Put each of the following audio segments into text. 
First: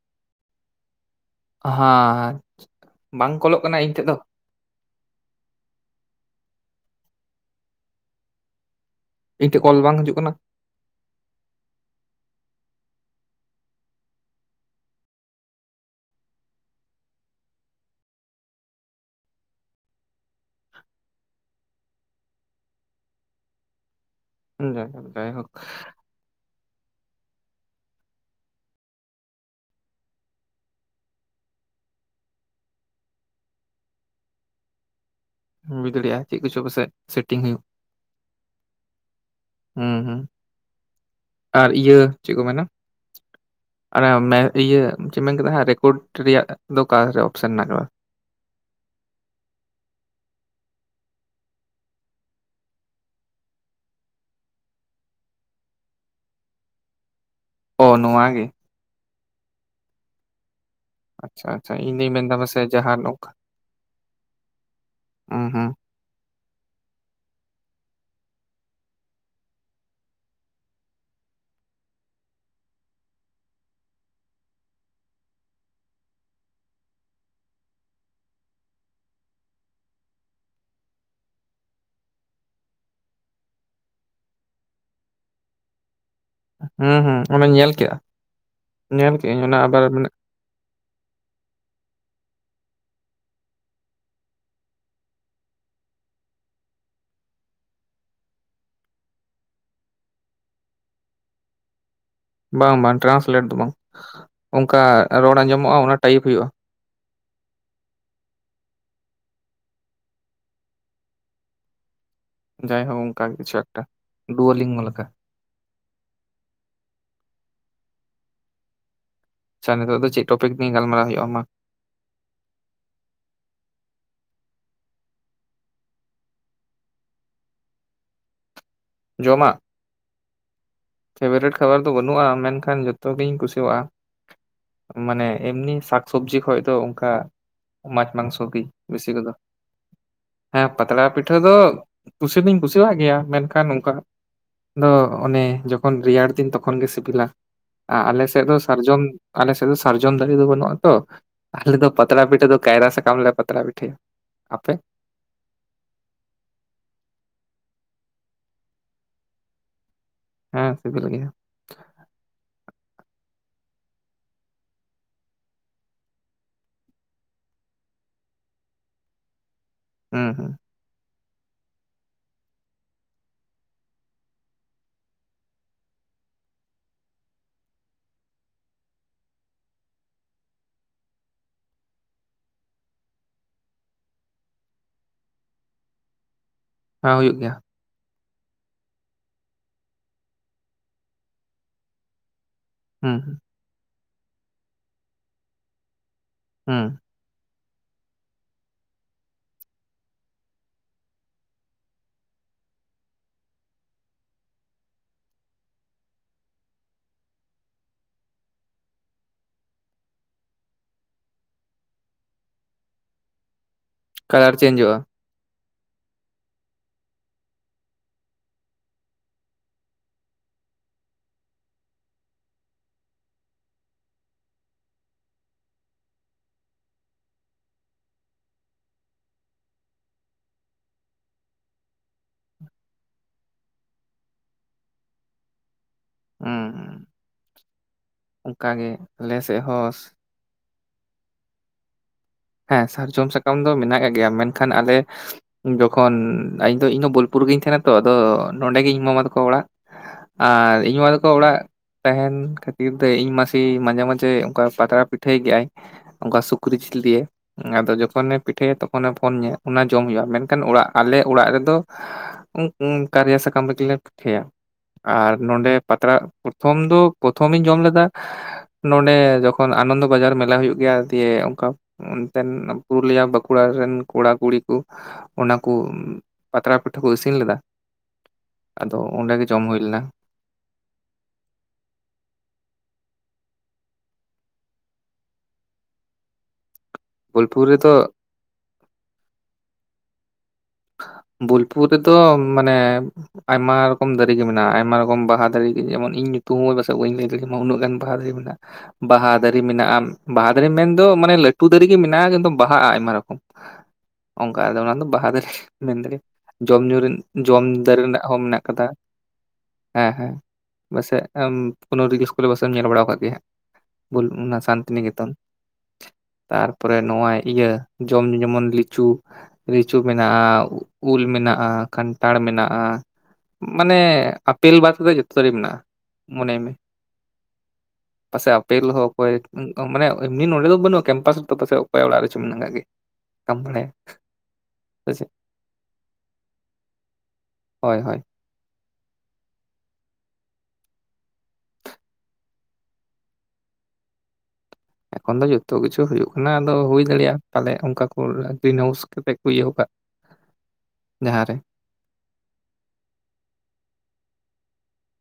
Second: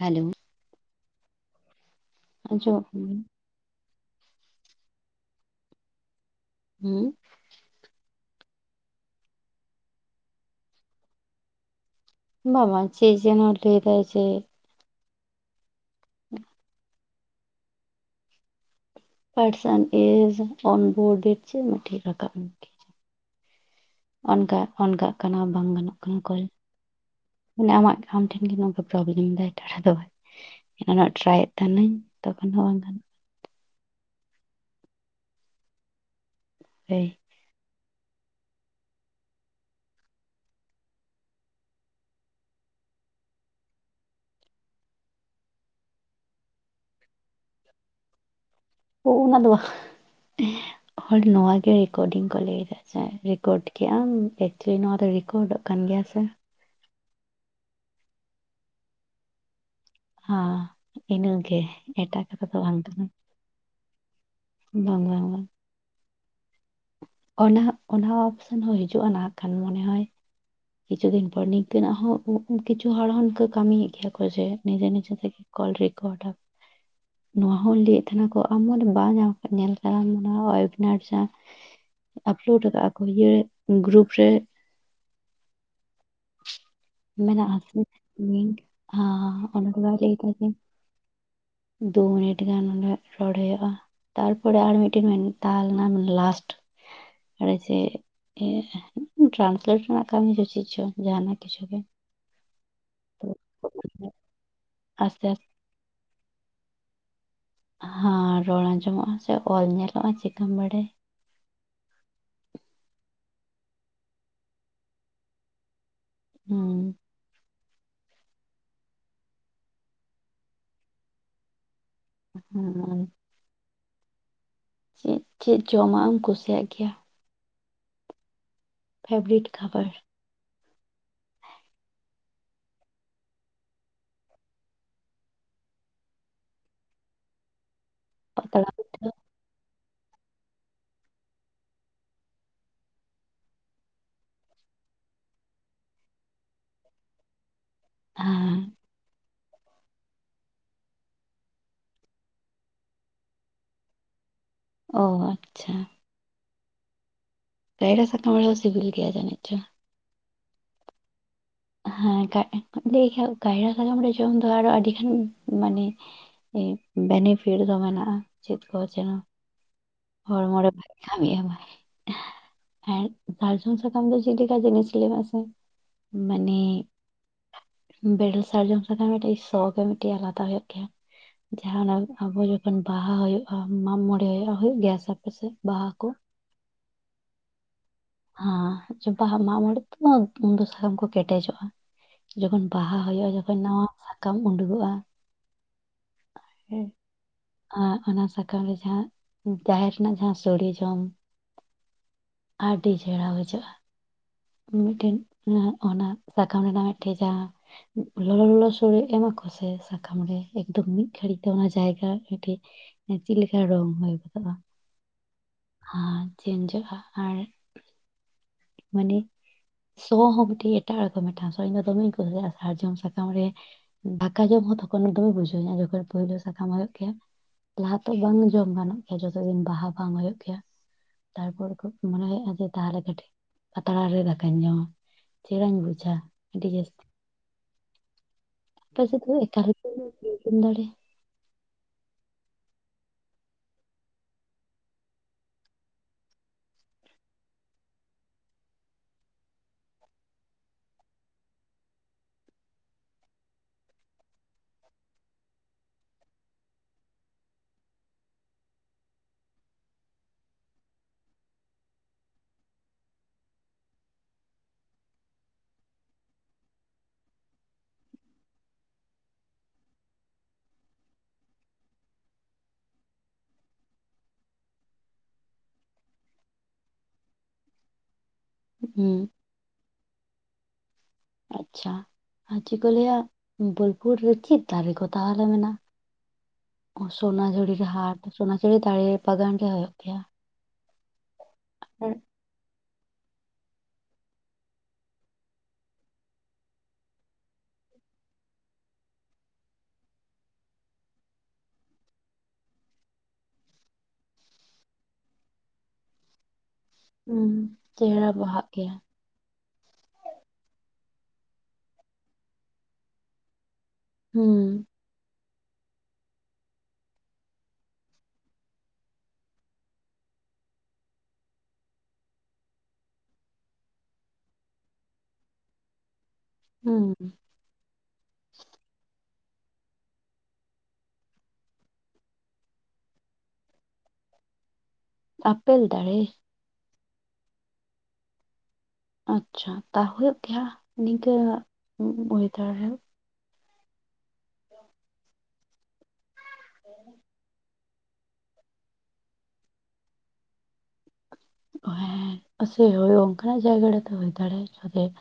Hello ᱦᱮᱸ ᱟᱸᱡᱚᱢᱚᱜ ᱠᱟᱱᱟ ᱵᱟᱝ ᱠᱚᱞᱚᱜ ᱠᱟᱱᱟ ᱤᱧ ᱴᱷᱮᱱ ᱫᱚ [inaudible] ᱤᱧ ᱴᱷᱮᱱ ᱠᱚᱞ ᱵᱟᱝ ᱦᱤᱡᱩᱜ ᱠᱟᱱᱟ ᱵᱟᱵᱟ ᱪᱮᱫ ᱡᱮᱱᱳ ᱞᱟᱹᱭ ᱫᱟ ᱡᱮ ᱨᱟᱠᱟᱵ ᱚᱱᱠᱟ ᱚᱱᱠᱟᱜ ᱠᱟᱱᱟ ᱡᱟᱭᱦᱳᱠ ᱵᱟᱝ ᱜᱟᱱᱚᱜ ᱠᱟᱱᱟ ᱠᱚᱞ [inaudible] ᱢᱟᱱᱮ ᱟᱢᱟᱜ ᱟᱢ ᱴᱷᱮᱱ ᱜᱮ ᱱᱚᱝᱠᱟ ᱯᱨᱚᱵᱞᱮᱢ ᱫᱟᱭ ᱴᱟ ᱫᱚ ᱮᱱᱟ ᱴᱨᱟᱭᱮᱫ ᱛᱟᱦᱮᱱᱟᱹᱧ ᱛᱚᱠᱷᱚᱱ ᱵᱟᱝ ᱜᱟᱱᱚᱜᱼᱟ ᱵᱩᱡᱽ ᱫᱟᱲᱮᱭᱟᱜᱼᱟ ᱪᱮᱫ ᱠᱚᱪᱚ ᱯᱟᱥᱮᱡ ᱦᱳᱭ ᱥᱮᱴᱤᱝ ᱦᱩᱭᱩᱜ ᱦᱮᱸ ᱦᱩᱸ ᱟᱨ ᱤᱭᱟᱹ ᱪᱮᱫ ᱠᱚ ᱢᱮᱱᱟ ᱟᱨ ᱤᱭᱟᱹ ᱪᱮᱫ ᱢᱮᱱ ᱠᱮᱫᱟ ᱨᱮᱠᱚᱨᱰ ᱨᱮᱭᱟᱜ ᱫᱚ ᱚᱠᱟᱨᱮ ᱚᱯᱥᱮᱱ ᱢᱮᱱᱟᱜᱼᱟ [inaudible] ᱚᱱᱟ ᱫᱚ ᱵᱟᱝ [inaudible] ᱦᱚᱲ ᱱᱚᱣᱟ ᱜᱮ ᱨᱮᱠᱳᱰᱤᱝ ᱠᱚ ᱞᱟᱹᱭᱟ ᱡᱮ ᱨᱮᱠᱚᱨᱰ ᱠᱮᱫᱼᱟ ᱮᱠᱪᱩᱭᱮᱞᱤ ᱱᱚᱣᱟ ᱫᱚ ᱨᱮᱠᱚᱨᱰᱚᱜ ᱠᱟᱱ ᱜᱮ ᱜᱮᱭᱟ ᱥᱮ ᱚ ᱱᱚᱣᱟ ᱜᱮ ᱦᱸ ᱟᱪᱪᱷᱟ ᱤᱱᱟᱹᱜᱮ ᱟᱪᱪᱷᱟ ᱤᱧ ᱫᱩᱧ ᱮᱴᱟᱜ ᱢᱮᱱᱫᱟ ᱠᱟᱛᱷᱟ ᱫᱚ ᱯᱟᱥᱮᱡ ᱵᱟᱝ ᱡᱟᱦᱟᱸ ᱠᱟᱱᱟ ᱱᱚᱝᱠᱟ ᱵᱟᱝ ᱵᱟᱝ ᱦᱩᱸ ᱵᱟᱝ ᱦᱩᱸ ᱚᱱᱟ ᱚᱱᱟ ᱚᱯᱷᱥᱮᱱ ᱦᱚᱸ ᱦᱤᱡᱩᱜᱼᱟ ᱱᱟᱦᱟᱜ ᱠᱷᱟᱱ ᱢᱚᱱᱮ ᱦᱚᱭ ᱠᱤᱪᱷᱩ ᱫᱤᱱ ᱯᱚᱨ ᱱᱤᱝᱠᱟᱹᱱᱟᱜ ᱦᱚᱸ ᱠᱤᱪᱷᱩ ᱦᱚᱲ ᱦᱚᱸ ᱱᱤᱝᱠᱟᱹ ᱠᱟᱹᱢᱤᱭᱮᱫ ᱜᱮᱭᱟ ᱠᱚ ᱡᱮ ᱱᱤᱡᱮ ᱱᱤᱡᱮ ᱛᱮᱜᱮ ᱚᱞ ᱨᱤᱠᱚᱰᱟᱨ ᱱᱚᱣᱟ ᱦᱚᱸᱧ ᱞᱟᱹᱭᱮᱫ ᱛᱟᱦᱮᱱᱟ ᱠᱚ ᱟᱢ ᱢᱮ ᱵᱟ ᱧᱟᱢ ᱧᱮᱞ ᱠᱟ ᱚᱱᱟ ᱚᱭᱱᱟᱡᱟ᱾ ᱟᱯᱞᱳᱰ ᱟᱠᱟᱫᱟ ᱠᱚ ᱤᱭᱟᱹ ᱜᱨᱩᱯ ᱨᱮ ᱻ [inaudible] ᱦᱮᱸ ᱦᱩᱸ ᱢᱮᱱᱟᱜ ᱚᱱᱟᱧ ᱧᱮᱞ ᱟᱥᱮ ᱠᱮᱜᱼᱟ᱾ ᱞᱤᱝᱠ ᱟᱸ ᱧᱮᱞ ᱠᱮᱜᱟᱹᱧ ᱚᱱᱟ ᱫᱚ ᱟᱵᱟᱨ ᱵᱟᱭ ᱢᱟᱱᱮ ᱞᱟᱹᱭ ᱫᱟ ᱡᱮ ᱻ [inaudible] ᱫᱩ ᱢᱤᱱᱤᱴ ᱜᱟᱱ ᱚᱸᱰᱮ ᱨᱚᱲᱚᱭᱚᱜᱼᱟ᱾ ᱛᱟᱨᱯᱚᱨᱮ ᱟᱨ ᱢᱤᱫᱴᱤᱱ ᱢᱮᱛᱟ ᱞᱮᱱᱟ ᱞᱟᱥᱴ ᱟᱨ ᱪᱮᱫ ᱴᱨᱟᱱᱥᱞᱮᱴ ᱨᱮᱱᱟᱜ ᱠᱟᱹᱢᱤ ᱪᱮᱫ ᱪᱚ ᱡᱟᱦᱱᱟᱜ ᱠᱤᱪᱷᱩ ᱜᱮ ᱵᱟᱝ ᱵᱟᱝ ᱛᱚ ᱴᱨᱟᱱᱥᱞᱮᱴ ᱫᱚ ᱵᱟᱝ ᱟᱥᱛᱮ ᱚᱱᱠᱟ ᱟᱥᱛᱮ ᱨᱚᱲ ᱟᱸᱡᱚᱢᱚᱜᱼᱟ᱾ ᱚᱱᱟ ᱴᱟᱭᱤᱯ ᱦᱩᱭᱩᱜᱼᱟ᱾ ᱦᱚᱸ ᱨᱚᱲ ᱟᱸᱡᱚᱢᱚᱜᱼᱟ ᱥᱮ ᱚᱞ ᱧᱮᱞᱚᱜᱼᱟ ᱪᱤᱟᱹᱢ ᱵᱟᱰᱟᱭ ᱡᱟᱭᱦᱳᱠ ᱚᱱᱠᱟ ᱠᱤᱪᱷᱩ ᱮᱠ ᱢᱟ ᱰᱩᱣᱟ ᱞᱤᱝ ᱢᱩ ᱞᱮ ᱞᱮᱠᱟᱷᱟ ᱦᱩᱸ ᱟᱪᱪᱷᱟ ᱱᱤᱛᱚᱜ ᱫᱚ ᱪᱮᱫ ᱴᱚᱯᱤᱠ ᱱ ᱜᱟᱞᱢᱟᱨᱟᱣ ᱦᱩᱭᱩᱜ ᱟ ᱢᱟ? ᱦᱮᱸ ᱪᱮᱫ ᱪᱮᱫ ᱡᱚᱢᱟᱜ ᱮᱢ ᱠᱩᱥᱤᱭᱟᱜ ᱜᱮᱭᱟ? ᱯᱷᱮᱵᱨᱤᱴ ᱠᱷᱟᱵᱟᱨ? ᱯᱷᱮᱵᱟᱨᱤᱴ ᱠᱷᱟᱵᱟᱨ ᱫᱚ ᱵᱟᱹᱱᱩᱜᱼᱟ᱾ ᱢᱮᱱᱠᱷᱟᱱ ᱡᱚᱛᱚ ᱜᱤᱧ ᱠᱩᱥᱤᱭᱟᱜᱼᱟ᱾ ᱢᱟᱱᱮ ᱮᱢᱱᱤ ᱥᱟᱠᱥᱚᱵᱡᱤ ᱠᱷᱚᱡ ᱫᱚ ᱚᱱᱠᱟ ᱢᱟᱡᱽ ᱢᱟᱝᱥᱚ ᱜᱮ ᱯᱟᱛᱲᱟ ᱵᱮᱥᱤ ᱯᱤᱴᱷᱟᱹ ᱠᱚᱫᱚ ᱦᱮᱸ ᱯᱟᱛᱲᱟ ᱯᱤᱴᱷᱟᱹ ᱫᱚ ᱠᱩᱥᱤ ᱫᱩᱧ ᱠᱩᱥᱤᱭᱟᱜ ᱜᱮᱭᱟ ᱢᱮᱱᱠᱷᱟᱱ ᱚᱱᱠᱟᱱᱟᱜ᱾ ᱫᱚ ᱚᱱᱮ ᱡᱚᱠᱷᱚᱱ ᱨᱮᱭᱟᱲ ᱛᱤᱧ ᱛᱚᱠᱷᱚᱱ ᱜᱮ ᱥᱤᱵᱤᱞᱟ ᱟᱨ ᱟᱞᱮ ᱥᱮᱫ ᱫᱚ ᱦᱮᱸ ᱥᱟᱨᱡᱚᱢ ᱟᱞᱮ ᱥᱮᱫ ᱫᱚ ᱥᱟᱨᱡᱚᱢ ᱫᱟᱨᱮ ᱫᱚ ᱵᱟᱹᱱᱩᱜᱼᱟ᱾ ᱛᱚ ᱟᱞᱮ ᱫᱚ ᱯᱟᱛᱲᱟ ᱯᱤᱴᱷᱟᱹ ᱫᱚ ᱠᱟᱭᱨᱟ ᱥᱟᱠᱟᱢ ᱞᱮ ᱯᱟᱛᱲᱟ ᱯᱤᱴᱷᱟᱹᱭᱟ᱾ ᱟᱯᱮ ᱚ ᱟᱪᱪᱷᱟ ᱠᱟᱭᱨᱟ ᱥᱟᱠᱟᱢ ᱦᱚᱸ ᱥᱤᱵᱤᱞ ᱜᱮᱭᱟ ᱡᱟᱹᱱᱤᱡ ᱪᱚ? ᱦᱮᱸ ᱥᱮᱵᱤᱞ ᱜᱮᱭᱟ᱾ ᱦᱮᱸ ᱞᱟᱹᱭ ᱠᱟᱭᱨᱟ ᱥᱟᱠᱟᱢ ᱨᱮ ᱡᱚᱢ ᱫᱚ ᱟᱨᱚ ᱟᱹᱰᱤᱜᱟᱱ ᱢᱟᱱᱮ ᱵᱮᱱᱤᱯᱷᱤᱴ ᱫᱚ ᱢᱮᱱᱟᱜᱼᱟ᱾ ᱪᱮᱫ ᱠᱚ ᱢᱮᱱᱟᱜ ᱦᱩᱸ ᱦᱩᱸ ᱦᱚᱲᱢᱚ ᱨᱮ ᱵᱷᱟᱜᱮ ᱠᱷᱟᱢᱵᱟᱭ ᱟᱨᱸ ᱥᱟᱨᱡᱚᱢ ᱥᱟᱠᱟᱢ ᱫᱚ ᱪᱮᱫ ᱞᱮᱠᱟ ᱡᱤᱱᱤᱥ ᱞᱟᱜᱟᱜ ᱟ᱾ ᱢᱟᱱᱮ ᱵᱮᱨᱮᱞ ᱥᱟᱨᱡᱚᱢ ᱥᱟᱠᱟᱢ ᱢᱤᱫᱴᱤᱡ ᱥᱚ ᱢᱤᱫᱴᱮᱱ ᱟᱞᱟᱫᱟ ᱦᱩᱭᱩᱜ ᱜᱮᱭᱟ᱾ ᱡᱟᱦᱟᱱᱟᱜ ᱟᱵᱚ ᱡᱚᱠᱷᱚᱱ ᱵᱟᱦᱟ ᱦᱩᱭᱩᱜᱼᱟ᱾ ᱢᱟᱜ ᱢᱚᱬᱮ ᱦᱩᱭᱩᱜᱼᱟ ᱜᱮᱭᱟ ᱥᱮ ᱟᱯᱮ ᱥᱮᱫ ᱵᱟᱦᱟ ᱠᱚ ᱦᱮᱸ ᱦᱩᱭᱩᱜ ᱜᱮᱭᱟ᱾ ᱦᱮᱸ ᱵᱟᱦᱟ ᱢᱟᱜᱢᱚᱬᱮ ᱛᱮᱫᱚ ᱥᱟᱠᱟᱢ ᱠᱚ ᱠᱮᱴᱮᱡᱚᱜᱼᱟ᱾ ᱡᱚᱠᱷᱚᱱ ᱵᱟᱦᱟ ᱦᱩᱸ ᱦᱩᱭᱩᱜᱼᱟ᱾ ᱦᱩᱸ ᱡᱚᱠᱷᱚᱱ ᱱᱟᱣᱟ ᱥᱟᱠᱟᱢ ᱩᱰᱩᱠᱚᱜᱼᱟ᱾ ᱦᱮᱸ ᱟᱨ ᱚᱱᱟ ᱥᱟᱠᱟᱢ ᱨᱮ ᱡᱟᱦᱟᱸ ᱡᱟᱦᱮᱨ ᱨᱮᱱᱟᱜ ᱡᱟᱦᱟᱸ ᱥᱳᱚᱲᱮ ᱡᱚᱢ ᱟᱹᱰᱤ ᱪᱮᱲᱟ ᱵᱩᱡᱷᱟᱹᱜᱼᱟ᱾ ᱢᱤᱫᱴᱮᱱ ᱚᱱᱟ ᱥᱟᱠᱟᱢ ᱨᱮᱱᱟᱜ ᱢᱤᱫᱴᱮᱱ ᱡᱟᱦᱟᱸ ᱞᱚᱞᱚ ᱞᱚᱞᱚ ᱥᱚᱲᱮ ᱮᱢ ᱚᱱᱟ ᱠᱚᱥᱮ ᱥᱟᱠᱟᱢ ᱨᱮ ᱮᱠᱫᱚᱢ ᱢᱤᱫ ᱜᱷᱟᱹᱲᱤᱡ ᱛᱮ ᱚᱱᱟ ᱡᱟᱭᱜᱟ ᱢᱤᱫᱴᱮᱡ ᱪᱮᱫ ᱞᱮᱠᱟ ᱨᱚᱝ ᱠᱟᱞᱟᱨ ᱪᱮᱧᱡᱚᱜᱼᱟ᱾ ᱦᱮᱸ ᱪᱷᱮᱱᱡᱚᱜᱼᱟ ᱟᱨ ᱻ [inaudible] ᱢᱟᱱᱮ ᱥᱚ ᱦᱚᱸ ᱢᱤᱫᱴᱤᱡ ᱮᱴᱟᱜ ᱨᱚᱠᱚᱢ ᱢᱤᱫᱴᱟᱝ ᱥᱚ ᱤᱧ ᱫᱚᱢᱮᱧ ᱠᱩᱥᱤᱭᱟᱜᱼᱟ᱾ ᱥᱟᱨᱡᱚᱢ ᱥᱟᱠᱟᱢ ᱨᱮ ᱫᱟᱠᱟ ᱡᱚᱢ ᱛᱚᱠᱷᱚᱱ ᱫᱚᱢᱮ ᱵᱩᱡᱷᱟᱹᱣᱟ ᱡᱚᱠᱷᱚᱱ ᱯᱳᱭᱞᱳ ᱥᱟᱠᱟᱢ ᱦᱩᱭᱩᱜ ᱜᱮᱭᱟ᱾ ᱞᱟᱦᱟ ᱛᱚ ᱵᱟᱝ ᱡᱚᱢ ᱜᱟᱱᱚᱜ ᱜᱮᱭᱟ᱾ ᱾ᱡᱚᱛᱚ ᱫᱤᱱ ᱵᱟᱦᱟ ᱵᱟᱝ ᱦᱩᱭᱩᱜ ᱜᱮᱭᱟ ᱛᱟᱨᱯᱚᱨ ᱠᱷᱚ ᱢᱚᱱᱮ ᱦᱩᱭᱩᱜᱼᱟ ᱡᱮ ᱛᱟᱦᱚᱞᱮ ᱠᱟᱹᱴᱤᱡ ᱯᱟᱛᱲᱟ ᱨᱮ ᱫᱟᱠᱟᱧ ᱡᱚᱢᱟ ᱪᱮᱦᱨᱟᱧ ᱵᱩᱡᱣᱟ ᱟᱪᱪᱷᱟ ᱟᱹᱰᱤ ᱡᱟᱹᱥᱛᱤ ᱦᱩᱸ ᱚᱱᱠᱟᱜᱮ ᱯᱟᱥᱮ ᱟᱞᱮ ᱥᱮᱫ ᱦᱚᱸ ᱦᱮᱸ ᱥᱟᱨᱡᱚᱢ ᱥᱟᱠᱟᱢ ᱫᱚ ᱢᱮᱱᱟᱜ ᱟᱠᱟᱫ ᱜᱮᱭᱟ ᱢᱮᱱᱠᱷᱟᱱ ᱟᱞᱮ ᱡᱚᱠᱷᱚᱱ ᱤᱧ ᱤᱧ ᱵᱳᱞᱯᱩᱨ ᱩᱨᱜᱤᱧ ᱛᱟᱦᱮᱱᱟ ᱛᱚ ᱟᱫᱚ ᱱᱚᱸᱰᱮ ᱜᱮ ᱤᱧ ᱢᱟᱢᱟ ᱛᱟᱠᱚ ᱚᱲᱟᱜ ᱟᱨ ᱤᱧ ᱢᱟᱢᱟ ᱛᱟᱠᱚ ᱚᱲᱟᱜ ᱛᱟᱦᱮᱱ ᱠᱷᱟᱹᱛᱤᱨ ᱛᱮ ᱤᱧ ᱢᱟᱥᱮ ᱢᱟᱡᱷᱮ ᱢᱟᱡᱷᱮ ᱚᱱᱠᱟ ᱯᱟᱛᱲᱟ ᱯᱤᱴᱷᱟᱹᱭ ᱜᱮᱭᱟᱭ ᱚᱱᱠᱟ ᱥᱩᱠᱨᱤ ᱡᱤᱞ ᱫᱤᱭᱮ ᱟᱫᱚ ᱡᱚᱠᱷᱚᱱᱮ ᱯᱤᱴᱷᱟᱹᱭᱟ ᱛᱚᱠᱷᱚᱱᱮ ᱯᱷᱳᱱ ᱤᱧᱟᱹ ᱚᱱᱟ ᱡᱚᱢ ᱦᱩᱭᱩᱜᱼᱟ ᱢᱮᱱᱠᱷᱟᱱ ᱟᱞᱮ ᱚᱲᱟᱜ ᱨᱮᱫᱚ ᱠᱟᱨᱭᱟ ᱥᱟᱠᱟᱢ ᱯᱤᱴᱷᱟᱹᱭᱟ ᱟᱨ ᱱᱚᱰᱮ ᱯᱟᱛᱲᱟᱜ ᱫᱚ ᱯᱨᱚᱛᱷᱚᱢᱤᱧ ᱡᱚᱢ ᱞᱮᱫᱟ ᱱᱚᱰᱮ ᱡᱚᱠᱷᱚᱱ ᱟᱱᱚᱱᱫᱚ ᱵᱟᱡᱟᱨ ᱢᱮᱞᱟ ᱦᱳᱭᱳᱜ ᱜᱮᱭᱟ ᱫᱤᱭᱮ ᱚᱱᱠᱟ ᱚᱱᱛᱮᱱ ᱯᱩᱨᱩᱞᱤᱭᱟ ᱵᱟᱸᱠᱩᱲᱟ ᱨᱮᱱ ᱠᱚᱲᱟᱠᱩᱲᱤ ᱠᱚ ᱚᱱᱟᱠᱩ ᱯᱟᱛᱲᱟ ᱯᱤᱴᱷᱟᱹ ᱠᱚ ᱤᱥᱤᱱ ᱞᱮᱫᱟ ᱟᱫᱚ ᱦᱩᱸ ᱚᱸᱰᱮᱜ ᱜᱮ ᱡᱚᱢ ᱦᱩᱭ ᱞᱮᱱᱟ ᱟᱪᱪᱷᱟ ᱟᱨ ᱪᱮᱫ ᱠᱚ ᱞᱟᱹᱭᱟ ᱵᱳᱞᱯᱩᱨ ᱨᱮ ᱪᱮᱫ ᱫᱟᱨᱮ ᱠᱚ ᱛᱟᱦᱚᱞᱮ ᱢᱮᱱᱟᱜ [inaudible] ᱵᱳᱞᱯᱩᱨ ᱥᱚᱱᱟᱡᱷᱩᱨᱤ ᱨᱮᱫᱚ ᱦᱟᱴ ᱥᱚᱱᱟᱡᱷᱩᱨᱤ ᱫᱟᱨᱮ ᱵᱟᱜᱟᱱ ᱜᱮ ᱦᱩᱭᱩᱜ ᱜᱮᱭᱟ ᱵᱳᱞᱯᱩᱨ ᱨᱮᱫᱚ ᱟᱨ ᱢᱟᱱᱮ ᱟᱭᱢᱟ ᱨᱚᱠᱚᱢ ᱫᱟᱨᱮᱜᱮ ᱢᱮᱱᱟᱜᱼᱟ ᱟᱭᱢᱟ ᱨᱚᱠᱚᱢ ᱵᱟᱦᱟ ᱫᱟᱨᱮ ᱡᱮᱢᱚᱱ ᱤᱧ ᱧᱩᱛᱩᱢ ᱦᱚᱸ ᱯᱟᱹᱥᱮᱡ ᱵᱟᱹᱧ ᱞᱟᱹᱭ ᱫᱟᱲᱮ ᱢᱟ ᱩᱱᱟᱹᱜ ᱜᱟᱱ ᱵᱟᱦᱟ ᱢᱮᱱᱟᱜᱼᱟ ᱵᱟᱦᱟ ᱫᱟᱨᱮ ᱢᱮᱱᱟᱜᱼᱟ ᱵᱟᱦᱟ ᱫᱟᱨᱮ ᱢᱮᱱᱫᱚ ᱢᱟᱱᱮ ᱞᱟᱹᱴᱩ ᱫᱟᱨᱮ ᱜᱮ ᱢᱮᱱᱟᱜᱼᱟ ᱠᱤᱱᱛᱩ ᱵᱟᱦᱟ ᱟᱭᱢᱟ ᱚᱱᱠᱟ ᱚᱱᱟ ᱫᱚ ᱵᱟᱦᱟ ᱫᱟᱨᱮ ᱢᱮᱱ ᱫᱟᱲᱮ ᱡᱚᱢ ᱧᱩ ᱦᱩᱸ ᱡᱚᱢ ᱫᱟᱨᱮ ᱨᱮᱱᱟᱜ ᱪᱮᱦᱨᱟ ᱦᱚᱸ ᱢᱮᱱᱟᱜ ᱵᱟᱦᱟᱜ ᱟᱠᱟᱫᱟ ᱜᱮᱭᱟ ᱦᱮᱸ ᱦᱮᱸ ᱯᱟᱥᱮᱡ ᱠᱳᱱᱳ ᱨᱮᱜᱤ ᱤᱥᱠᱩᱞ ᱯᱟᱥᱮᱡ ᱧᱮᱞ ᱵᱟᱲᱟ ᱟᱠᱟᱫ ᱜᱮ ᱚᱱᱟ ᱦᱩᱸ ᱥᱟᱱᱛᱤᱱᱤᱠᱮᱛᱚᱱ [inaudible] [inaudible] ᱛᱟᱨᱯᱚᱨᱮ ᱱᱚᱜᱼᱚᱭ ᱤᱭᱟᱹ ᱡᱚᱢ ᱧᱩ ᱡᱮᱢᱚᱱ ᱞᱤᱪᱩ ᱞᱤᱪᱩ ᱢᱮᱱᱟᱜᱼᱟ ᱩᱞ ᱢᱮᱱᱟᱜᱼᱟ ᱠᱟᱱᱴᱷᱟᱲ ᱢᱮᱱᱟᱜᱼᱟ ᱢᱟᱱᱮ ᱟᱯᱮᱞ ᱵᱟᱫ ᱠᱟᱛᱮ ᱫᱚ ᱡᱚᱛᱚ ᱜᱮ ᱢᱮᱱᱟᱜᱼᱟ ᱢᱚᱱᱮ ᱢᱮ ᱦᱩᱸ ᱯᱟᱥᱮ ᱟᱯᱮᱞ ᱦᱚ ᱦᱳᱭ ᱢᱟᱱᱮ ᱮᱢᱱᱤ ᱱᱚᱸᱰᱮ ᱫᱚ ᱵᱟᱹᱱᱩᱜᱼᱟ ᱠᱮᱢᱯᱟᱥ ᱨᱮ ᱯᱟᱥᱮ ᱚᱠᱚᱭ ᱚᱲᱟᱜ ᱨᱮᱪᱚ ᱢᱮᱱᱟᱜ ᱠᱟᱜ ᱜᱮ [inaudible] ᱵᱮᱞ ᱫᱟᱲᱮ ᱦᱳᱭ ᱦᱳᱭ ᱟᱪᱪᱷᱟ ᱛᱟᱣ ᱦᱩᱭᱩᱜ ᱜᱮᱭᱟ ᱱᱤᱝᱠᱟᱹ ᱚᱭᱮᱫᱟᱨ ᱨᱮ ᱮᱠᱷᱚᱱ ᱫᱚ ᱡᱚᱛᱚ ᱠᱤᱪᱷᱩ ᱦᱩᱭᱩᱜ ᱠᱟᱱᱟ ᱟᱫᱚ ᱦᱩᱭ ᱫᱟᱲᱮᱭᱟᱜᱼᱟ ᱯᱟᱞᱮ ᱚᱱᱠᱟ ᱠᱚ ᱜᱨᱤᱱ ᱦᱟᱣᱩᱥ ᱠᱟᱛᱮ ᱠᱚ ᱤᱭᱟᱹ ᱠᱟᱜ [inaudible] [inaudible] ᱦᱮᱸ ᱥᱮᱭ ᱚᱱᱠᱟᱱᱟᱜ ᱡᱟᱭᱜᱟ ᱨᱮᱛᱚ ᱦᱩᱭ ᱫᱟᱲᱮᱭᱟᱜ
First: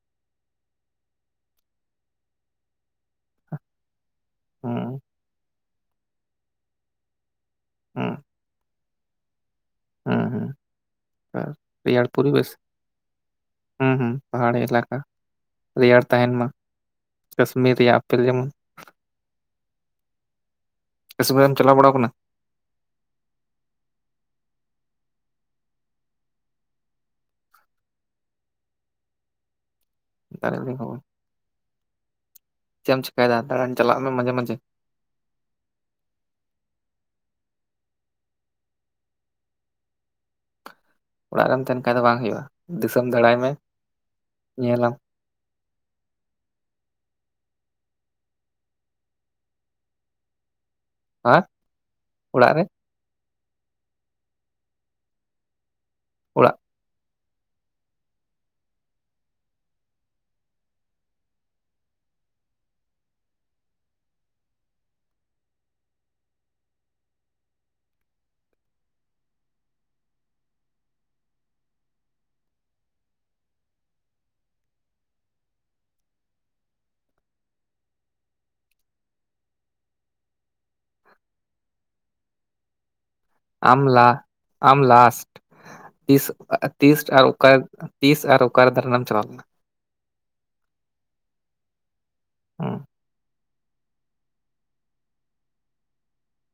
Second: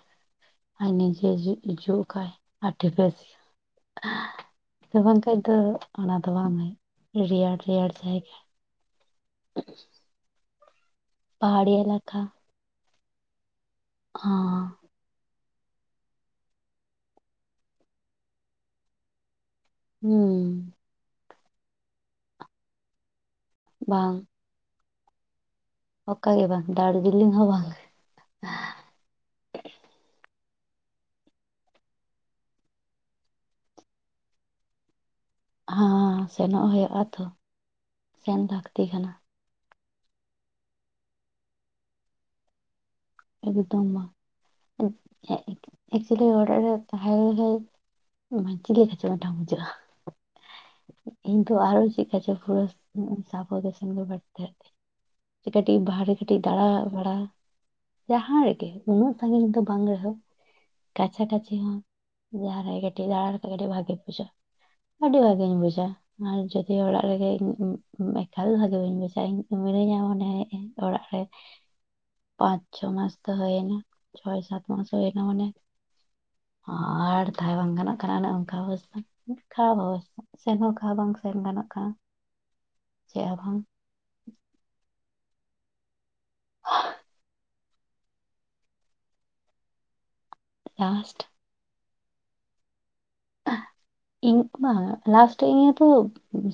ᱟᱡ ᱱᱤᱡᱮ ᱡᱩᱜ ᱠᱷᱟᱱ ᱟᱹᱰᱤ ᱵᱮᱥ ᱜᱮ ᱦᱩᱸ ᱵᱟᱝᱠᱷᱟᱡ ᱫᱚ ᱚᱱᱟ ᱫᱚ ᱵᱟᱝ ᱨᱮᱭᱟᱲ ᱨᱮᱭᱟᱲ ᱡᱟᱭᱜᱟ ᱦᱮᱸ ᱦᱮᱸ ᱟᱨ ᱯᱟᱦᱟᱲᱤ ᱨᱮᱭᱟᱨ ᱮᱞᱟᱠᱟ ᱯᱚᱨᱤᱵᱮᱥ ᱦᱩᱸ ᱦᱩᱸ ᱯᱟᱦᱟᱲᱤ ᱦᱚᱸ ᱮᱞᱟᱠᱟ ᱨᱮᱭᱟᱲ ᱛᱟᱦᱮᱱ ᱢᱟ ᱠᱟᱥᱢᱤᱨ ᱨᱮᱭᱟᱜ ᱟᱯᱮᱞ ᱡᱮᱢᱚᱱ ᱦᱮᱸ ᱪᱟᱞᱟᱣ ᱵᱟᱲᱟ ᱟᱠᱟᱱᱟ ᱵᱟᱝ ᱚᱠᱟ ᱜᱮ ᱵᱟᱝ ᱫᱟᱨᱡᱤᱞᱤᱝ ᱦᱚᱸ ᱵᱟᱝ ᱫᱟᱨᱤ ᱠᱷᱚᱵᱚᱨ ᱪᱮᱫ ᱮᱢ ᱪᱤᱭᱟᱹ ᱫᱟᱢ ᱫᱟᱬᱟᱱ ᱪᱟᱞᱟᱜ ᱢᱮ ᱢᱟᱡᱷᱮ ᱢᱟᱡᱷᱮ ᱦᱮᱸ ᱥᱮᱱᱚᱜ ᱦᱩᱭᱩᱜ ᱟ ᱛᱚ ᱥᱮᱱ ᱞᱟᱹᱠᱛᱤ ᱠᱟᱱᱟ ᱚᱲᱟᱜ ᱨᱮᱢ ᱛᱟᱦᱮᱱ ᱠᱷᱟᱡ ᱫᱚ ᱵᱟᱝ ᱦᱩᱭᱩᱜᱼᱟ ᱫᱤᱥᱚᱢ ᱫᱟᱬᱟᱭ ᱢᱮ ᱮᱠᱫᱚᱢ ᱵᱟᱝ ᱧᱮᱞᱟᱢ ᱚᱠᱪᱩᱞᱤ ᱚᱲᱟᱜ ᱨᱮ ᱛᱟᱦᱮᱸ ᱢᱚᱡᱽ ᱜᱮ ᱜᱟᱪᱴᱷᱟ ᱵᱩᱡᱷᱟᱹᱜᱼᱟ ᱤᱧ ᱟᱨ ᱫᱚ ᱟᱨᱚ ᱪᱮᱠᱟ ᱪᱚ ᱚᱲᱟᱜ ᱨᱮ [inaudible] ᱠᱟᱹᱴᱤᱡ ᱵᱟᱦᱨᱮ ᱠᱟᱹᱴᱤᱡ ᱚᱲᱟᱜ ᱫᱟᱸᱬᱟ ᱵᱟᱲᱟ ᱡᱟᱦᱟᱸ ᱨᱮᱜᱮ ᱩᱱᱟᱹᱜ ᱥᱟᱺᱜᱤᱧ ᱫᱚ ᱵᱟᱝ ᱨᱮᱦᱚᱸ ᱠᱟᱪᱷᱟ ᱠᱟᱪᱷᱤ ᱦᱚᱸ ᱡᱟᱦᱟᱨᱮ ᱠᱟᱹᱴᱤᱡ ᱫᱟᱸᱬᱟ ᱠᱟᱛᱮ ᱠᱟᱹᱴᱤᱡ ᱵᱷᱟᱜᱮ ᱵᱩᱡᱷᱟᱹᱜ -ᱟ᱾ ᱟᱹᱰᱤ ᱵᱷᱟᱹᱜᱤᱧ ᱵᱩᱡᱟ ᱟᱨ ᱡᱩᱫᱤ ᱚᱲᱟᱜ ᱨᱮᱜᱮ ᱮᱠᱟᱞ ᱵᱷᱟᱹᱜᱤ ᱵᱟᱹᱧ ᱵᱩᱡᱟ ᱤᱧ ᱤᱧ ᱟᱜ ᱦᱚ ᱚᱱᱮ ᱚᱲᱟᱜ ᱨᱮ [inaudible] ᱪᱷᱚ ᱢᱟᱥ ᱛᱚ ᱦᱳᱭ ᱮᱱᱟ ᱪᱷᱚᱭ ᱥᱟᱛ ᱢᱟᱥ ᱦᱳᱭ ᱮᱱᱟ ᱢᱟᱱᱮ ᱟᱨ ᱛᱟᱹᱦᱮ ᱵᱟᱝ ᱜᱟᱱᱚᱜ ᱠᱟᱱᱟ ᱚᱱᱮ ᱚᱱᱠᱟ [inaudible] ᱥᱮᱱ ᱜᱟᱱᱚᱜ ᱠᱷᱟᱱ [inaudible] ᱟᱢᱞᱟ ᱟᱢᱞᱟᱥ ᱛᱤᱥ ᱟᱨ ᱚᱠᱟ ᱨᱮ ᱫᱟᱨᱟᱱ ᱮᱢ ᱪᱟᱞᱟᱣ ᱞᱮᱱᱟ ᱞᱟᱥᱴ ᱦᱩᱸ ᱤᱧ ᱵᱟᱝ ᱞᱟᱥᱴ ᱤᱭᱟᱹ ᱛᱚ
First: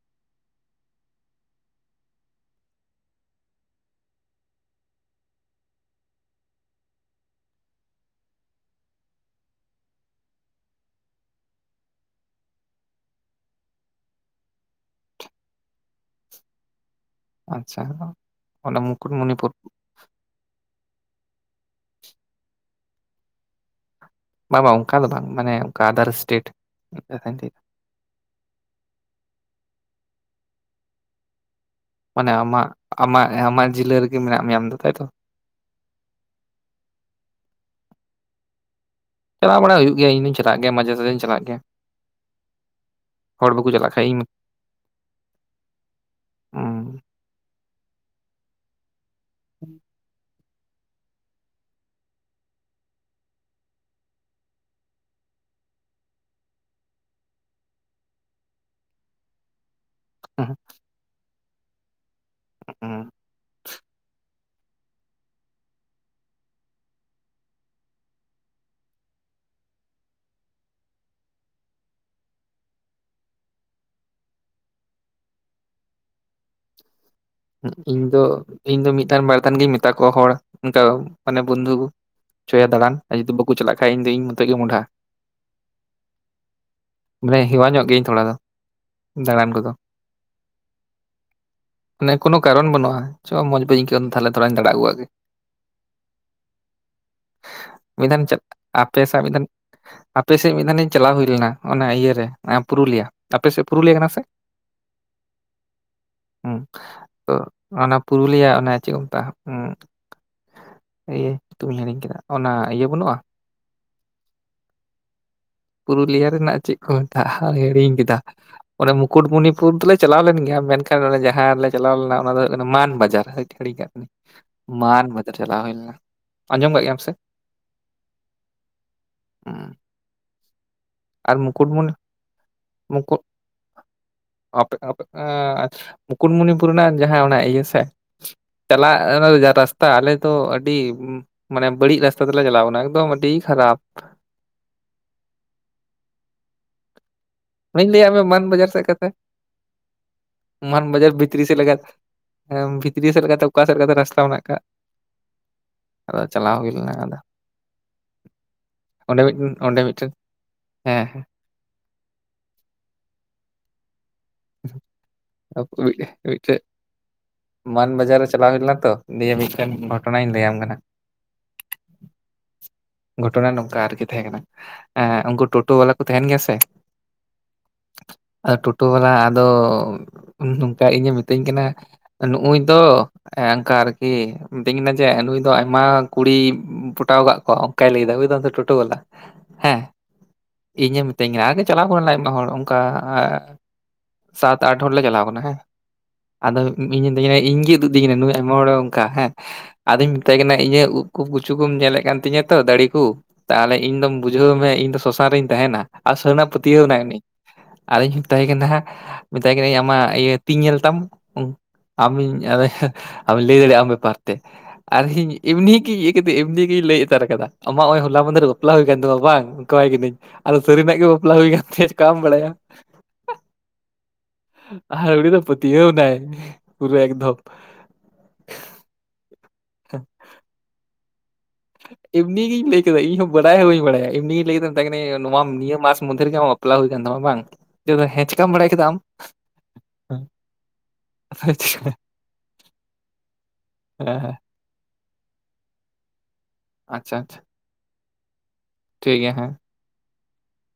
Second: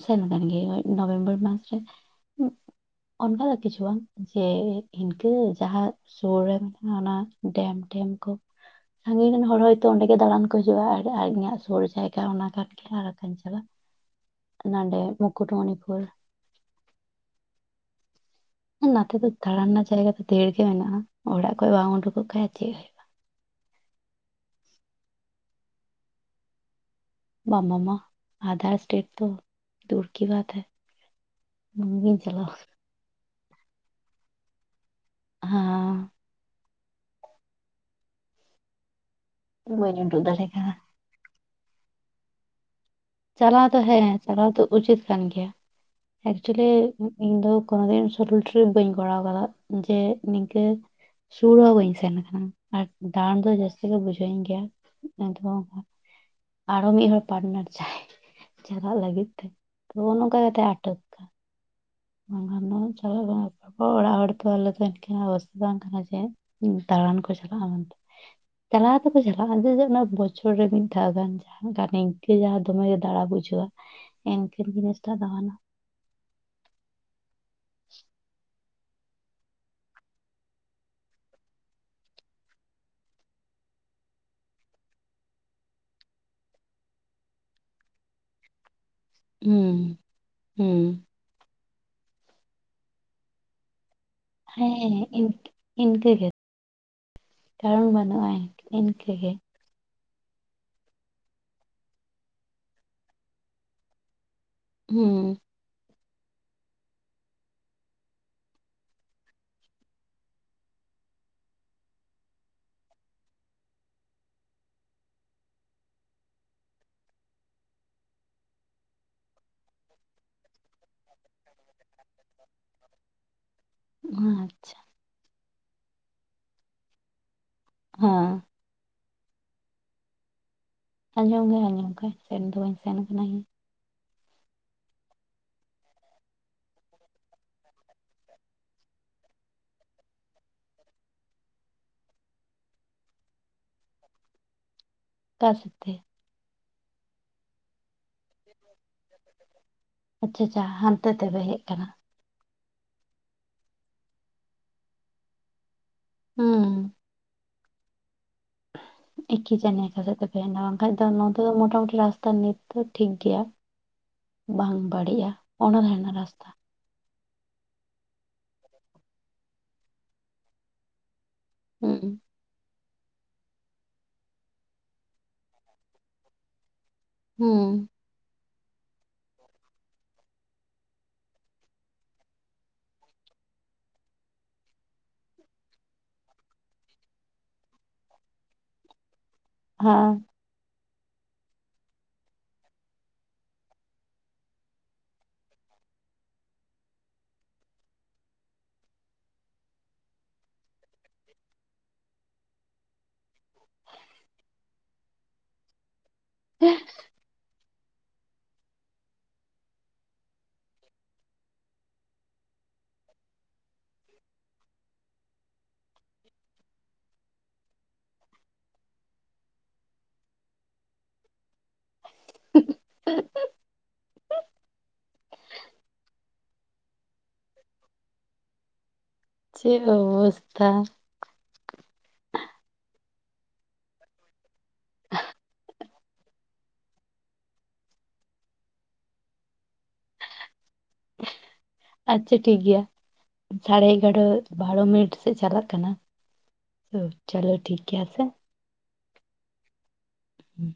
ᱥᱮᱱ ᱟᱠᱟᱱ ᱜᱮ ᱱᱚᱵᱷᱮᱢᱵᱚᱨ ᱢᱟᱥ ᱨᱮ ᱩᱸ, [inaudible] ᱚᱱᱠᱟ ᱫᱚ ᱠᱤᱸᱪᱷᱩ ᱵᱟᱝ ᱡᱮ ᱤᱱᱠᱟᱹ ᱡᱟᱦᱟᱸ ᱥᱩᱨ ᱨᱮ ᱢᱮᱱᱟᱜᱼᱟ ᱚᱱᱟ ᱰᱮᱢ ᱥᱟᱺᱜᱤᱧ ᱨᱮᱱ ᱦᱚᱲ ᱦᱚᱭᱛᱚ ᱚᱸᱰᱮ ᱜᱮ ᱫᱟᱬᱟᱱ ᱠᱚ ᱦᱤᱡᱩᱜᱼᱟ ᱟᱨ ᱟᱨ ᱤᱧᱟᱹᱜ ᱥᱩᱨ ᱡᱟᱭᱜᱟ ᱚᱱᱟ ᱠᱴ ᱜᱮ ᱟᱠᱟᱧ ᱪᱟᱞᱟᱜᱼᱟ ᱱᱟᱹᱰᱮ ᱢᱩᱠᱩᱴ ᱢᱚᱱᱤᱯᱩᱨ ᱟᱪᱪᱷᱟ ᱚᱱᱟ ᱱᱟᱛᱮ ᱫᱚ ᱢᱩᱠᱩᱴᱢᱩᱱᱤᱯᱩᱨ ᱫᱟᱸᱬᱟᱱ ᱨᱮᱱᱟᱜ ᱡᱟᱭᱹᱜᱟ ᱫᱚ ᱫᱷᱮᱨ ᱜᱮ ᱢᱮᱱᱟᱜᱼᱟ ᱚᱲᱟᱜ ᱠᱷᱚᱡ ᱵᱟᱢ ᱩᱰᱩᱠᱚᱜ ᱠᱷᱟᱱ ᱪᱮᱫ ᱦᱳᱭᱳᱜ -ᱟ᱾ ᱵᱟᱝ ᱚᱱᱠᱟ ᱫᱚ ᱵᱟᱝ ᱢᱟᱱᱮ ᱚᱱᱠᱟ ᱟᱫᱟᱨ ᱥᱴᱮᱴ ᱢᱟᱢ ᱢᱟᱢᱟ ᱟᱫᱷᱟᱨ ᱥᱴᱮᱴ ᱛᱚ ᱛᱚᱨᱠᱤ ᱵᱟᱫ ᱦᱮ ᱵᱟᱝᱜᱤᱧ ᱢᱟᱱᱮ ᱪᱟᱞᱟᱣ ᱟᱢᱟᱜ ᱟᱢᱟᱜ ᱟᱢᱟᱜ ᱡᱤᱞᱟᱹ ᱨᱮᱜᱮ ᱢᱮᱱᱟᱜ ᱢᱮᱭᱟ ᱟᱢ ᱫᱚ ᱛᱟᱭᱛᱚ ᱦᱟᱸ ᱪᱟᱞᱟᱣ ᱵᱟᱲᱟ ᱦᱩᱭᱩᱜ ᱵᱟᱹᱧ ᱜᱮᱭᱟ ᱩᱰᱩᱠ ᱤᱧ ᱫᱚᱧ ᱫᱟᱲᱮ ᱪᱟᱞᱟᱜ ᱠᱟᱣᱫᱟ ᱜᱮᱭᱟ ᱢᱟᱡᱷᱮ ᱥᱟᱡᱷᱮ ᱪᱟᱞᱟᱜ ᱜᱮᱭᱟ ᱦᱚᱲ ᱪᱟᱸᱞᱟᱣ ᱵᱟᱠᱚ ᱫᱚ ᱪᱟᱞᱟᱜ ᱦᱮᱸ ᱠᱷᱟᱡ ᱤᱧ ᱪᱟᱸᱞᱟᱣ ᱫᱚ ᱩᱪᱤᱛ ᱠᱟᱱ ᱜᱮᱭᱟ ᱮᱠᱡᱚᱞᱤ ᱤᱧ ᱫᱚ ᱠᱳᱱᱳ ᱫᱤᱱ ᱥᱚᱨᱚᱞ ᱴᱨᱤᱯ ᱵᱟᱹᱧ ᱠᱚᱨᱟᱣ ᱟᱠᱟᱫᱟ ᱡᱮ [unintelligible] ᱥᱩᱨ ᱦᱚᱸ ᱵᱟᱹᱧ ᱥᱮᱱ ᱠᱟᱱᱟ ᱟᱨ ᱫᱟᱬᱟᱱ ᱫᱚ ᱡᱟᱹᱥᱛᱤ ᱜᱮ ᱵᱩᱡᱷᱟᱹᱣᱤᱧ ᱜᱮᱭᱟ ᱟᱨᱚ ᱢᱤᱫ ᱦᱚᱲ ᱯᱟᱴᱱᱟᱨ ᱪᱟᱭ ᱪᱟᱞᱟᱜ ᱞᱟᱹᱜᱤᱫ ᱛᱮ ᱱᱚᱜ ᱱᱚᱝᱠᱟ ᱠᱟᱛᱮ ᱟᱴᱚᱠ [unintelligible] ᱟᱞᱮ ᱫᱚ [inaudible] ᱚᱵᱚᱹᱥᱛᱷᱟ ᱫᱚ ᱵᱟᱝ ᱠᱟᱱᱟ ᱡᱮ ᱫᱟᱬᱟᱱ ᱠᱚ ᱪᱟᱞᱟᱜᱼᱟ ᱢᱮᱱᱛᱮ ᱪᱟᱞᱹᱟᱣ ᱫᱚᱠᱚ ᱪᱟᱞᱟᱜᱼ ᱟ [inaudible] ᱵᱚᱪᱷᱚᱨ ᱨᱮ ᱢᱤᱫ ᱫᱷᱟᱣ ᱜᱟᱱ ᱱᱤᱱᱠᱟᱹ ᱡᱟᱦᱟᱸ ᱫᱚᱢᱮ ᱫᱟᱬᱟ ᱵᱩᱡᱷᱟᱹᱣ [inaudible] [unintelligible] ᱤᱧ ᱫᱚ ᱤᱧ ᱫᱚ ᱢᱤᱫᱷᱟᱱ ᱵᱟᱨ ᱫᱷᱟᱱ ᱜᱤᱧ ᱢᱮᱛᱟ ᱠᱚᱣᱟ ᱦᱚᱲ ᱚᱱᱠᱟ ᱢᱟᱱᱮ ᱵᱚᱱᱫᱷᱩ ᱪᱚ ᱭᱟ ᱫᱟᱹᱬᱟᱱ ᱟᱨ ᱡᱩᱫᱤ ᱵᱟᱠᱚ ᱪᱟᱞᱟᱜ ᱠᱷᱟᱱ ᱤᱧ ᱫᱚ ᱤᱧ ᱢᱚᱛᱮᱡ ᱜᱮ ᱢᱚᱦᱸᱟᱰᱟ ᱢᱟᱱᱮ ᱦᱮᱣᱟ ᱧᱚᱜ ᱜᱤᱭᱟᱹᱧ ᱛᱷᱚᱲᱟ ᱫᱚ ᱫᱟᱬᱟᱱ ᱠᱚᱫᱚ ᱦᱩᱸ ᱦᱩᱸ ᱢᱟᱱᱮ ᱠᱚᱱᱳ ᱠᱟᱨᱚᱱ ᱵᱟᱹᱱᱩᱜᱼᱟ ᱪᱚ ᱢᱚᱡᱽ ᱵᱟᱹ ᱟᱹᱭᱠᱟᱹᱣ ᱛᱟᱞᱦᱮ ᱛᱷᱚᱹᱲᱟᱧ ᱫᱟᱸᱬᱟ ᱟᱜᱩ ᱟᱜ ᱦᱮᱸ ᱜᱮ ᱤᱱ- ᱤᱱᱠᱟᱹ ᱜᱮ ᱠᱟᱨᱚᱱ ᱢᱤᱫᱫᱟᱱ ᱵᱟᱹᱱᱩᱜᱼᱟ ᱪᱮᱫ ᱟᱯᱮ ᱥᱟᱶ ᱤᱱᱠᱟᱹᱜᱮ ᱢᱤᱫᱫᱟᱱ ᱟᱯᱮ ᱥᱮᱫ ᱢᱤᱫ ᱫᱷᱟᱱ ᱤᱧ ᱪᱟᱞᱟᱣ ᱦᱩᱭ ᱞᱮᱱᱟ ᱚᱱᱟ ᱤᱭᱟᱹᱨᱮ ᱯᱩᱨᱩᱞᱤᱭᱟᱹᱟᱯᱮ ᱥᱮᱫ ᱯᱩᱨᱩᱞᱤᱭᱟᱹ ᱠᱟᱱᱟ ᱥᱮ ᱦᱩᱸ ᱦᱩᱸᱚᱱᱟ ᱯᱩᱨᱩᱞᱤᱭᱟᱹ ᱪᱮᱫ ᱠᱚ ᱢᱮᱛᱟᱜ [inaudible] ᱧᱩᱛᱩᱢ ᱤᱧ ᱦᱤᱲᱤᱧ ᱠᱮᱫᱟ ᱚᱱᱟ ᱤᱭᱟᱹ ᱵᱟᱹᱱᱩᱜᱼᱟ ᱯᱩᱨᱩᱞᱤᱭᱟᱹ ᱨᱮᱱᱹᱟᱜ ᱪᱮᱫ ᱠᱚ ᱢᱮᱛᱟᱜᱼᱟ ᱦᱤᱲᱤᱧ ᱠᱮᱫᱟ ᱚᱱᱮ ᱢᱩᱠᱩᱴᱢᱩᱱᱤᱯᱩᱨ ᱫᱚᱞᱮ ᱪᱟᱞᱟᱣ ᱞᱮᱱ ᱜᱮᱭᱟ ᱢᱮᱱᱠᱷᱟᱱ ᱱᱚᱸᱰᱮ ᱡᱟᱦᱟᱸ ᱨᱮ ᱞᱮ ᱪᱟᱞᱟᱣ ᱞᱮᱱᱟ ᱚᱱᱟ ᱫᱚ ᱦᱩᱭᱩᱜ ᱠᱟᱱᱟ ᱢᱟᱱ ᱵᱟᱡᱟᱨ ᱜᱷᱟᱹᱲᱤ ᱠᱟᱜ ᱟᱪᱪᱷᱟ ᱢᱟᱱ ᱵᱟᱡᱟᱨ ᱪᱟᱞᱟᱣ ᱦᱩᱭ ᱞᱮᱱᱟ ᱟᱸᱡᱚᱢ ᱠᱟᱜ ᱜᱮᱭᱟᱢ ᱥᱮ ᱦᱚᱸ ᱦᱢᱸ ᱟᱸᱡᱚᱢ ᱜᱮᱭ ᱟᱸᱡᱚᱢ ᱠᱟᱹᱡ ᱥᱮᱱ ᱫᱚ ᱵᱟᱹᱧ ᱥᱮᱱ ᱢᱩᱠᱩᱴ ᱠᱟᱹᱱᱟᱹᱧ ᱟᱯᱮ ᱟᱯᱮ ᱟᱟ ᱟᱪᱪᱷ ᱢᱩᱠᱩᱴᱢᱚᱱᱤᱯᱩᱨ ᱨᱮᱱᱟᱜ ᱡᱟᱦᱟᱸ ᱚᱱᱟ ᱤᱭᱟᱹ ᱥᱮ ᱪᱟᱞᱟᱜ ᱚᱱᱟ ᱨᱟᱥᱛᱟ ᱟᱞᱮ ᱫᱚ ᱟᱹᱰᱤ ᱢᱟᱱᱮ ᱵᱟᱹᱲᱤᱡ ᱨᱟᱥᱛᱟ ᱛᱮᱞᱮ ᱪᱟᱞᱟᱣᱱᱟ ᱮᱠᱫᱚᱢ ᱟᱹᱰᱤ ᱠᱷᱟᱨᱟ ᱠᱷᱯ ᱠᱟ ᱥᱟᱛᱮ ᱚᱱᱟᱧ ᱞᱟᱹᱭᱟᱫ ᱢᱮᱭᱟ ᱢᱟᱱ ᱵᱟᱡᱟᱨ ᱥᱮᱫ ᱠᱟᱛᱷᱟ ᱟᱪᱪᱷᱟ ᱟᱪᱪᱷᱟ ᱢᱟᱱ ᱦᱟᱱᱛᱮ ᱵᱟᱡᱟᱨ ᱛᱮᱯᱮ ᱵᱷᱤᱛᱨᱤ ᱥᱮᱫ ᱦᱮᱡ ᱞᱟᱜᱟᱫ ᱠᱟᱱᱟ ᱵᱷᱤᱛᱨᱤ ᱥᱮᱫ ᱞᱮᱠᱟᱛᱮ ᱚᱠᱟ ᱥᱮᱫ ᱞᱮᱠᱟᱛᱮ ᱨᱟᱥᱛᱟ ᱢᱮᱱᱟᱜ ᱠᱟᱜ ᱟᱫᱚ ᱪᱟᱞᱟᱣ ᱦᱩᱭ ᱞᱮᱱᱟ ᱟᱫᱚ ᱚᱸᱰᱮ ᱢᱤᱫᱴᱮᱱ ᱮᱠᱤ ᱚᱸᱰᱮ ᱡᱟᱱᱤᱠᱟ ᱢᱤᱫᱴᱮᱱ ᱟᱠᱟᱫ ᱛᱟᱯᱮᱭᱟ ᱱᱚᱣᱟ ᱵᱟᱝᱠᱷᱟᱱ ᱦᱮᱸ ᱫᱚ ᱦᱮᱸ ᱱᱚᱣᱟ ᱫᱚ ᱢᱚᱴᱟᱢᱩᱴᱤ ᱨᱟᱥᱛᱟ ᱨᱟᱥᱛᱟ ᱱᱤᱛ ᱫᱚ ᱴᱷᱤᱠ ᱜᱮᱭᱟ ᱵᱟᱝ ᱵᱟᱹᱲᱤᱡᱼᱟ ᱚᱱᱟ ᱛᱟᱦᱮᱱᱟ ᱨᱟᱥᱛᱟ ᱢᱤᱫᱴᱮᱱ ᱢᱟᱱ ᱵᱟᱡᱟᱨ ᱨᱮ ᱪᱟᱞᱟᱣ ᱦᱩᱭ ᱞᱮᱱᱟ ᱛᱚ ᱫᱤᱭᱟᱹ ᱢᱤᱫᱴᱮᱱ ᱜᱷᱚᱴᱚᱱᱟᱧ ᱞᱟᱹᱭᱟᱢ ᱠᱟᱱᱟ ᱦᱢᱸ ᱜᱷᱚᱴᱚᱱᱟ ᱱᱚᱝᱠᱟ ᱟᱨᱠᱤ ᱛᱟᱦᱮᱸ ᱠᱟᱱᱟ ᱮ ᱩᱱᱠᱩ ᱴᱳᱴᱳ ᱵᱟᱞᱟ ᱠᱚ ᱛᱟᱦᱮᱱ ᱜᱮᱭᱟ ᱥᱮ ᱦᱢᱸ ᱟᱫᱚ ᱴᱳᱴᱳ ᱵᱟᱞᱟ ᱟᱫᱚ ᱱᱚᱝᱠᱟ ᱤᱧᱮ ᱢᱤᱛᱟᱹᱧ ᱠᱟᱱᱟ ᱱᱩᱜᱩᱭᱩᱭ ᱫᱚ ᱚᱱᱠᱟ ᱟᱨᱠᱤ ᱢᱤᱛᱟᱹᱧ ᱠᱟᱱᱟ ᱡᱮ ᱱᱩᱭ ᱫᱚ ᱟᱭᱢᱟ ᱠᱩᱲᱤ ᱯᱚᱴᱟᱣ ᱠᱟᱜ ᱠᱚᱣᱟ ᱚᱱᱠᱟᱭ ᱞᱟᱹᱭ ᱮᱫᱟᱭ ᱵᱩᱡ ᱮᱫᱟᱢ ᱛᱚ ᱴᱳᱴᱳ ᱵᱟᱞᱟ ᱦᱮᱸ ᱦᱢᱸ ᱤᱧᱮ ᱢᱤᱛᱟᱹᱧ ᱠᱟᱱᱟ ᱟᱜᱮ ᱪᱟᱞᱟᱣ ᱦᱩᱭ ᱞᱮᱱ ᱢᱮ ᱦᱚᱲ ᱚᱱᱠᱟ ᱥᱟᱛ ᱟᱴ ᱦᱚᱲ ᱞᱮ ᱪᱟᱞᱟᱣ ᱠᱟᱱᱟ ᱦᱮᱸ ᱟᱫᱚ ᱤᱧ ᱢᱤᱛᱟᱭ ᱠᱟᱱᱟ ᱤᱧ ᱜᱮᱭ ᱩᱫᱩᱜ ᱤᱫᱤᱧ ᱠᱟᱱᱟ ᱱᱩᱭ ᱟᱭᱢᱟ ᱦᱚᱲᱮ ᱚᱱᱠᱟ ᱦᱮᱸ ᱟᱫᱚᱧ ᱢᱮᱛᱟᱭ ᱠᱟᱱᱟ ᱤᱧᱟᱹᱜ ᱠᱷᱩᱵ ᱜᱩᱪᱷᱩ ᱠᱚᱢ ᱧᱮᱞᱮᱫ ᱠᱟᱱ ᱛᱤᱧᱟᱹ ᱛᱚ ᱫᱟᱲᱤᱠᱩ ᱛᱟᱦᱚᱞᱮ ᱤᱧ ᱫᱚᱢ ᱵᱩᱡᱷᱟᱹᱣ ᱢᱮ ᱤᱧ ᱫᱚ ᱥᱚᱥᱟᱱ ᱨᱤᱧ ᱛᱟᱦᱮᱱᱟ ᱟᱨ ᱥᱟᱨᱤ ᱱᱟᱜ ᱯᱟᱹᱛᱭᱟᱹᱣ ᱮᱱᱟᱭ ᱩᱱᱤ ᱟᱨ ᱤᱧ ᱢᱮᱛᱟᱭ ᱠᱟᱱᱟ ᱦᱟᱜ ᱢᱮᱛᱟᱭ ᱠᱟᱱᱟᱹᱧ ᱟᱢᱟᱜ ᱤᱭᱟᱹ ᱛᱤᱧ ᱧᱮᱞ ᱛᱟᱢ ᱟᱢᱤᱧ ᱟᱫᱚ ᱟᱢ ᱞᱟᱹᱭ ᱫᱟᱲᱮᱭᱟᱜ ᱟ ᱟᱢ ᱵᱮᱯᱟᱨ ᱛᱮ ᱟᱨᱦᱧ ᱮᱢᱱᱤ ᱜᱤ ᱤᱭᱟᱹ ᱮᱢᱱᱤ ᱜᱮᱤᱧ ᱞᱟᱹᱭᱮᱫ ᱟᱠᱟᱫᱟ ᱟᱢᱟᱜ ᱚᱭ ᱦᱚᱞᱟ ᱢᱟᱫᱷᱮᱨ ᱨᱮ ᱵᱟᱯᱞᱟ ᱦᱩᱭ ᱠᱟᱱ ᱛᱟᱢᱟ ᱵᱟᱝ ᱚᱱᱠᱟᱣᱟᱭ ᱠᱟᱹᱱᱟᱹᱧ ᱟᱫᱚ ᱥᱟᱹᱨᱤᱱᱟᱜ ᱜᱮ ᱵᱟᱯᱞᱟ ᱦᱩᱭ ᱟᱠᱟᱱᱟ ᱪᱮᱠᱟᱢ ᱵᱟᱲᱟᱭᱟ ᱟᱨ ᱦᱟᱜ ᱫᱚ ᱩᱱᱤ ᱫᱚᱭ ᱯᱟᱹᱛᱭᱟᱹᱣ ᱮᱱᱟᱭ ᱯᱩᱨᱟᱹ ᱮᱠᱫᱚᱢ ᱪᱮᱫ ᱚᱵᱚᱥᱛᱷᱟ ᱮᱢᱱᱤᱜᱤᱧ ᱞᱟᱹᱭ ᱠᱮᱫᱟ ᱤᱧ ᱦᱚᱸ ᱵᱟᱰᱟᱭ ᱦᱚᱸ ᱵᱟᱹᱧ ᱵᱟᱲᱟᱭᱟ ᱮᱢᱱᱤᱧ ᱞᱟᱹᱭ ᱠᱮᱫᱟ ᱢᱮᱛᱟᱭ ᱠᱟᱹᱱᱟᱹᱧ ᱱᱚᱣᱟ ᱱᱤᱭᱟᱹ ᱢᱟᱥ ᱢᱚᱫᱽᱫᱷᱮ ᱨᱮᱜᱮ ᱟᱢᱟᱜ ᱵᱟᱯᱞᱟ ᱦᱩᱭ ᱟᱠᱟᱱ ᱛᱟᱢᱟ ᱵᱟᱝ ᱞᱟᱹᱭ ᱮᱫᱟᱭ ᱦᱮᱸ ᱪᱤᱠᱟᱢ ᱵᱟᱲᱟᱭ ᱠᱮᱫᱟ ᱟᱢ ᱟ ᱟᱪᱪᱷᱟ ᱴᱷᱤᱠ ᱜᱮᱭᱟ ᱥᱟᱲᱮ ᱮᱜᱟᱨᱚ ᱵᱟᱨᱚ ᱢᱤᱱᱤᱴ ᱥᱮᱫ ᱪᱟᱞᱟᱜ ᱠᱟᱱᱟ ᱟᱪᱪᱷᱟ ᱪᱚᱞᱳ ᱴᱷᱤᱠ ᱜᱮᱭᱟ ᱟᱥᱮ ᱴᱷᱤᱠ ᱜᱮᱭᱟ ᱦᱮᱸ ᱦᱢᱸ